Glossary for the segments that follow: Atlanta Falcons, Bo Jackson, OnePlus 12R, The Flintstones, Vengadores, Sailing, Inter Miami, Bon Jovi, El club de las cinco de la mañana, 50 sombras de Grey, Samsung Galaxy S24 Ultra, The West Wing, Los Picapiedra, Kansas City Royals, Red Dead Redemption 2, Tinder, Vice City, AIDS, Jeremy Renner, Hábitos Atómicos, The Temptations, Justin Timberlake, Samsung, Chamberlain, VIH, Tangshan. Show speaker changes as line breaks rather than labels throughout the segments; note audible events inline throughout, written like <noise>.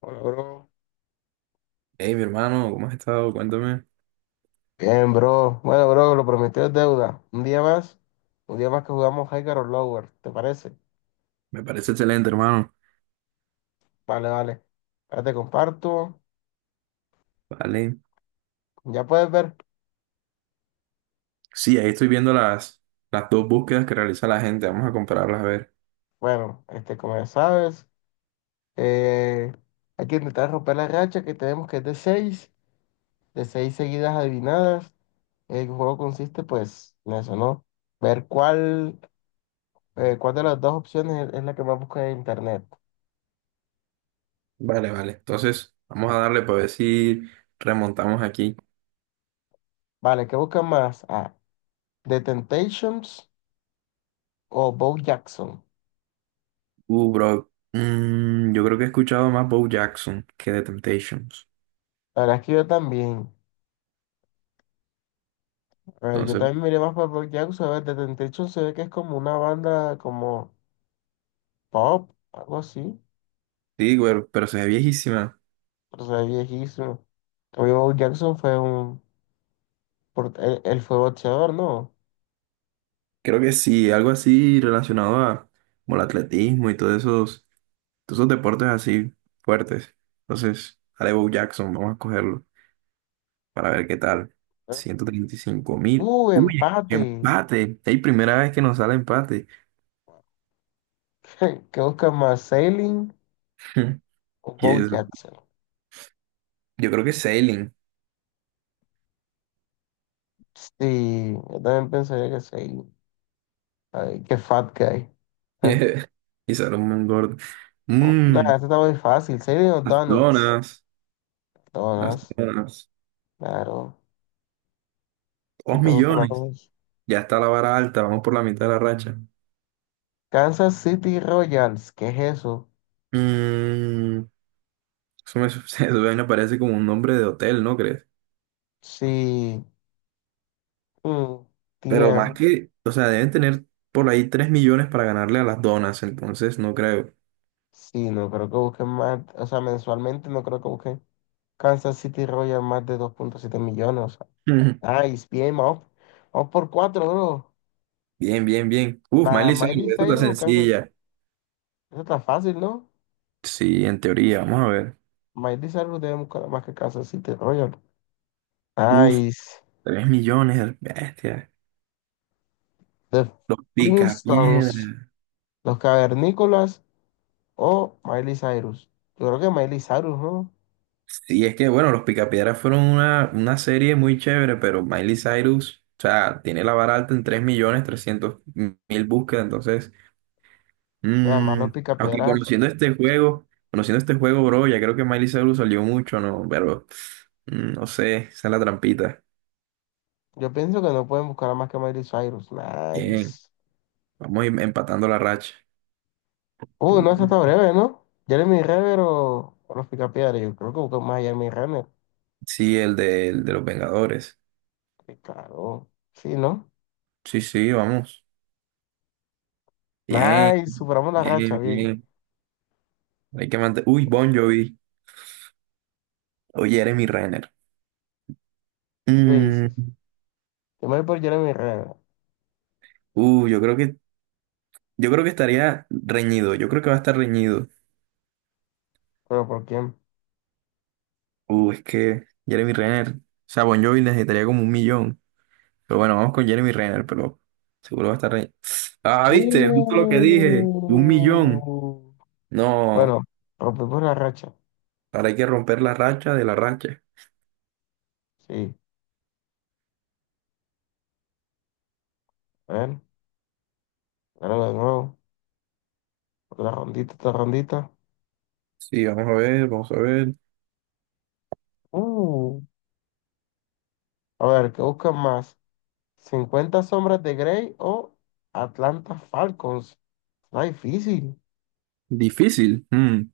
Hola, bro.
Hey, mi hermano, ¿cómo has estado? Cuéntame.
Bien, bro. Bueno, bro, lo prometido es deuda. Un día más que jugamos Higher or Lower, ¿te parece?
Me parece excelente, hermano.
Vale, vale. Ahora te comparto.
Vale.
Ya puedes ver.
Sí, ahí estoy viendo las dos búsquedas que realiza la gente. Vamos a compararlas a ver.
Bueno, este, como ya sabes, eh, hay que intentar romper la racha que tenemos que es de 6, de 6 seguidas adivinadas. El juego consiste, pues, en eso, ¿no? Ver cuál, cuál de las dos opciones es la que más busca en internet.
Vale, vale. Entonces, vamos a darle para ver si remontamos aquí.
Vale, ¿qué buscan más? Ah, The Temptations o Bo Jackson.
Bro. Yo creo que he escuchado más Bo Jackson que The Temptations.
La verdad es que yo también. A ver, yo
Entonces,
también miré más para Black Jackson. A ver, The Temptation se ve que es como una banda como pop, algo así.
sí, güey, pero se ve viejísima.
Pero se ve viejísimo. También Bo Jackson fue un... Él fue boxeador, ¿no?
Creo que sí, algo así relacionado a como el atletismo y todos esos deportes así fuertes. Entonces, haré Bo Jackson, vamos a cogerlo, para ver qué tal.
A ver.
135 mil.
¡Uh,
Uy,
empate!
empate. Es primera vez que nos sale empate.
<laughs> ¿Qué busca más, Sailing
<laughs>
o
Y
Bo
es-
Jackson?
yo creo que es Sailing.
Sí, yo también pensaría que Sailing. Ay, qué fat guy. Ah,
<laughs> Y sale un buen gordo.
oh,
Mm,
nada, esto está muy fácil. Sailing o
las
Donuts.
donas. Las
Donuts,
donas.
claro.
Dos
¿Quién no le gustan las
millones.
dos?
Ya está la vara alta. Vamos por la mitad de la racha.
Kansas City Royals, ¿qué es eso?
Mm, <laughs> Eso me parece como un nombre de hotel, ¿no crees?
Sí, mm,
Pero más
tiem-
que, o sea, deben tener por ahí 3 millones para ganarle a las donas, entonces no creo.
sí, no creo que busquen más, o sea, mensualmente no creo que busquen Kansas City Royals más de 2.7 millones. O
<laughs>
sea. Nice, bien, vamos, vamos por 4, bro.
Bien, bien, bien. Uf,
La
Miley Cyrus,
Miley
esta está
Cyrus o Kansas,
sencilla.
eso está fácil, ¿no?
Sí, en teoría, vamos a ver.
Miley Cyrus debe buscar más que Kansas City Royals.
Uf,
Nice.
3 millones, bestia.
The
Los
Flintstones,
Picapiedra.
Los Cavernícolas o Miley Cyrus. Yo creo que Miley Cyrus, ¿no?
Sí, es que bueno, los Picapiedra fueron una serie muy chévere, pero Miley Cyrus, o sea, tiene la vara alta en 3.300.000 búsquedas, entonces,
O sea, más
mm,
los
aunque
picapiedras.
conociendo este juego, bro, ya creo que Miley Cyrus salió mucho, ¿no? Pero, no sé, esa es la trampita.
Yo pienso que no pueden buscar a más que Miley Cyrus.
Bien,
Nice.
vamos a ir empatando la racha.
No, esa está
Uh.
breve, ¿no? Jeremy Renner o los Picapiedra. Yo creo que buscan más a Jeremy Renner.
Sí, el de los Vengadores.
Sí, claro. Sí, ¿no?
Sí, sí, vamos. Bien,
Nice. Superamos la racha.
bien,
Bien.
bien. Hay que mantener. Uy, Bon Jovi. Oye, Jeremy Renner.
¿Qué dices?
Mm,
Yo me voy por Jeremy Renner.
uh, yo creo que, yo creo que estaría reñido. Yo creo que va a estar reñido.
¿Pero por quién?
Es que Jeremy Renner. O sea, Bon Jovi necesitaría como un millón. Pero bueno, vamos con Jeremy Renner, pero seguro va a estar reñido. Ah, viste, justo lo que dije. Un millón.
Uh.
No,
Bueno, rompimos la racha.
ahora hay que romper la racha de la racha.
Sí. A ver. Ahora de nuevo. Otra rondita, otra rondita.
Sí, vamos a ver, vamos a ver.
Uh. A ver, ¿qué buscan más? ¿50 sombras de Grey o Atlanta Falcons? Está difícil.
Difícil. Mm.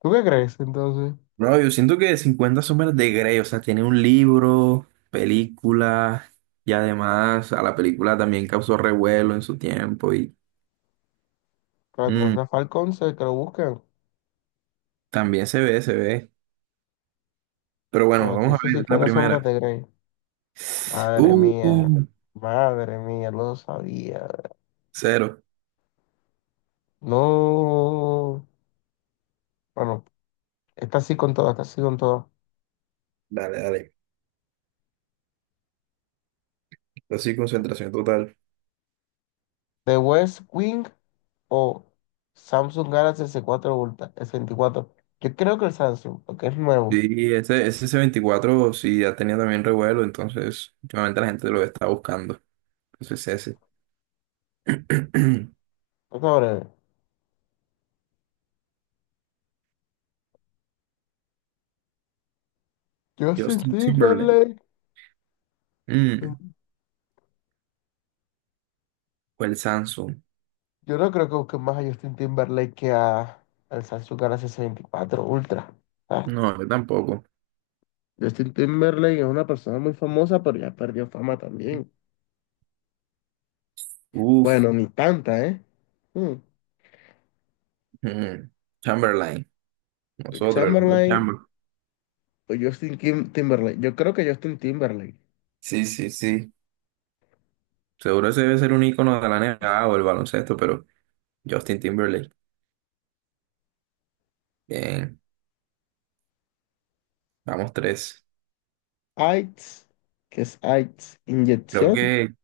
¿Tú qué crees entonces?
Bro, yo siento que 50 sombras de Grey, o sea, tiene un libro, película, y además a la película también causó revuelo en su tiempo y
Que
mm,
Atlanta Falcons que lo busquen.
también se ve. Pero bueno,
Bueno, te
vamos a
dice
ver la
50 sombras
primera.
de Grey. Madre
Uh,
mía.
uh,
Madre mía, lo sabía.
cero.
No. Bueno, está así con todo, está así con todo.
Dale, dale. Así, concentración total.
¿The West Wing o Samsung Galaxy s 4 Ultra? S 24. Yo creo que el Samsung, porque es nuevo.
Sí, ese C24 sí ya tenía también revuelo, entonces últimamente la gente lo está buscando. Entonces ese. <clears throat>
Vamos a ver. Justin
Justin Timberlake.
Timberlake.
Mm. Fue el Samsung.
Yo no creo que busquen más a Justin Timberlake que a, al Samsung Galaxy S24 Ultra. Ah,
No, yo tampoco.
Justin Timberlake es una persona muy famosa, pero ya perdió fama también.
Uf.
Bueno, ni tanta, ¿eh? Mm.
mm, Chamberlain.
El
Nosotros, el hombre
Chamberlain
Chamberlain.
o Justin Timberlake. Yo creo que Justin Timberlake.
Sí, sí, sí. Seguro ese debe ser un icono de la NBA o el baloncesto, pero Justin Timberlake. Bien, vamos tres.
AIDS, ¿qué es AIDS?
Creo
Inyección.
que,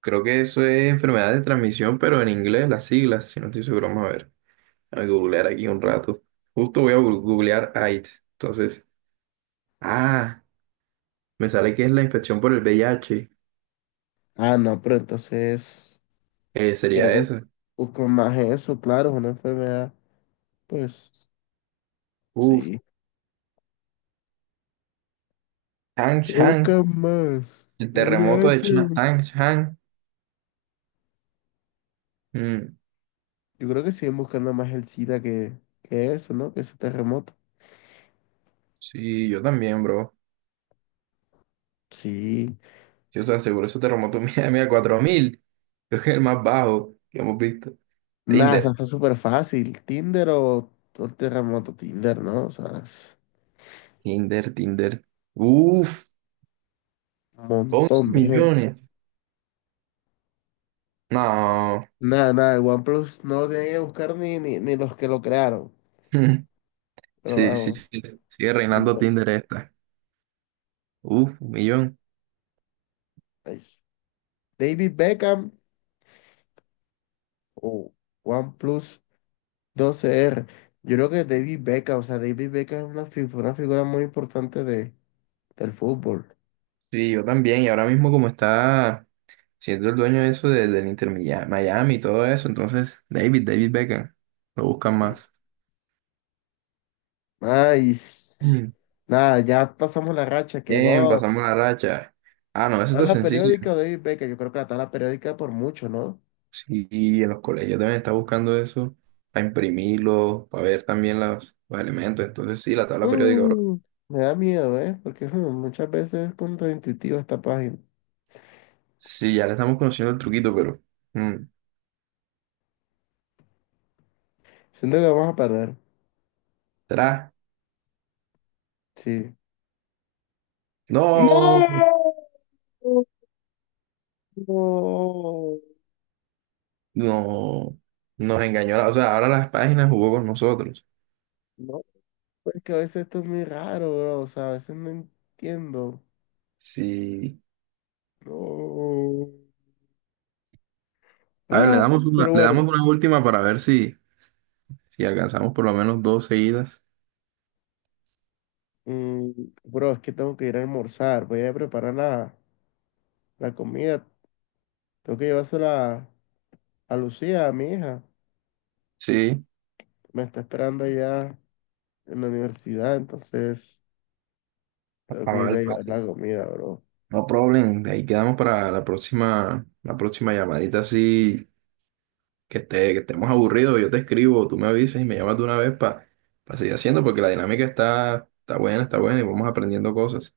creo que eso es enfermedad de transmisión, pero en inglés, las siglas, si no estoy seguro, vamos a ver. Voy a googlear aquí un rato. Justo voy a googlear AIDS. Entonces, ah, me sale que es la infección por el VIH.
Ah, no, pero entonces
Sería
creo que
eso.
buscan más eso, claro, es una enfermedad. Pues
Uf,
sí. ¿Qué
Chang
buscan más?
El terremoto de
VIH,
Tangshan. Mm,
yo creo que siguen buscando más el SIDA que eso, ¿no? Que ese terremoto.
sí, yo también, bro.
Sí.
Yo te aseguro, ese terremoto <laughs> mira, mira, 4.000. Creo que es el más bajo que hemos visto.
Nada,
Tinder,
está súper fácil. Tinder o terremoto Tinder, ¿no? O sea, es
Tinder, Tinder. Uf,
un
11
montón de gente.
millones. No.
Nada, nada, el OnePlus no lo tienen que buscar ni los que lo crearon.
<laughs>
Pero
Sí, sí,
vamos,
sí. Sigue reinando
Tinder.
Tinder esta. Uf, un millón.
Ahí. David Beckham o OnePlus 12R. Yo creo que David Beckham, o sea, David Beckham es una, una figura muy importante de, del fútbol.
Sí, yo también. Y ahora mismo como está siendo el dueño de eso del Inter Miami y todo eso, entonces David Beckham. Lo buscan más.
Ay, nada, ya pasamos la racha, qué
Bien,
god.
pasamos la racha. Ah, no, eso está
Tabla
sencillo.
periódica de David Beckham, yo creo que la tabla periódica por mucho, ¿no?
Sí, en los colegios también está buscando eso para imprimirlo, para ver también los elementos. Entonces, sí, la tabla periódica, bro.
Mm, me da miedo, ¿eh? Porque mm, muchas veces es contraintuitiva esta página.
Sí, ya le estamos conociendo el truquito, pero mm,
Siento que vamos a perder,
¿será?
sí.
No,
¡No! No,
no, nos engañó. O sea, ahora las páginas jugó con nosotros.
no, pues es que a veces esto es muy raro, bro, o sea, a veces no entiendo.
Sí.
No.
A ver, le
Ah,
damos una,
pero
le
bueno,
damos una última para ver si alcanzamos por lo menos dos seguidas.
mm, bro, es que tengo que ir a almorzar, voy a preparar la la comida. Tengo que llevársela a Lucía, a mi hija.
Sí.
Me está esperando allá en la universidad, entonces
Ah,
tengo que ir
vale,
a llevar
vale.
la comida, bro.
No problem, de ahí quedamos para la próxima llamadita así que estemos aburridos, yo te escribo, tú me avisas y me llamas de una vez para seguir haciendo porque la dinámica está buena, está buena y vamos aprendiendo cosas.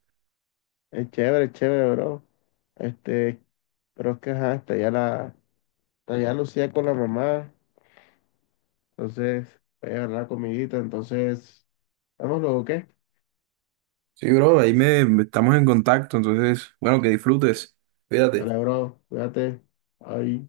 Es chévere, bro. Este, pero es que ajá, está allá la, está allá Lucía con la mamá, entonces voy a llevar la comidita, entonces, vamos luego, ¿qué?
Sí, bro, ahí estamos en contacto, entonces, bueno, que disfrutes. Cuídate.
Dale, bro, cuídate. Ay.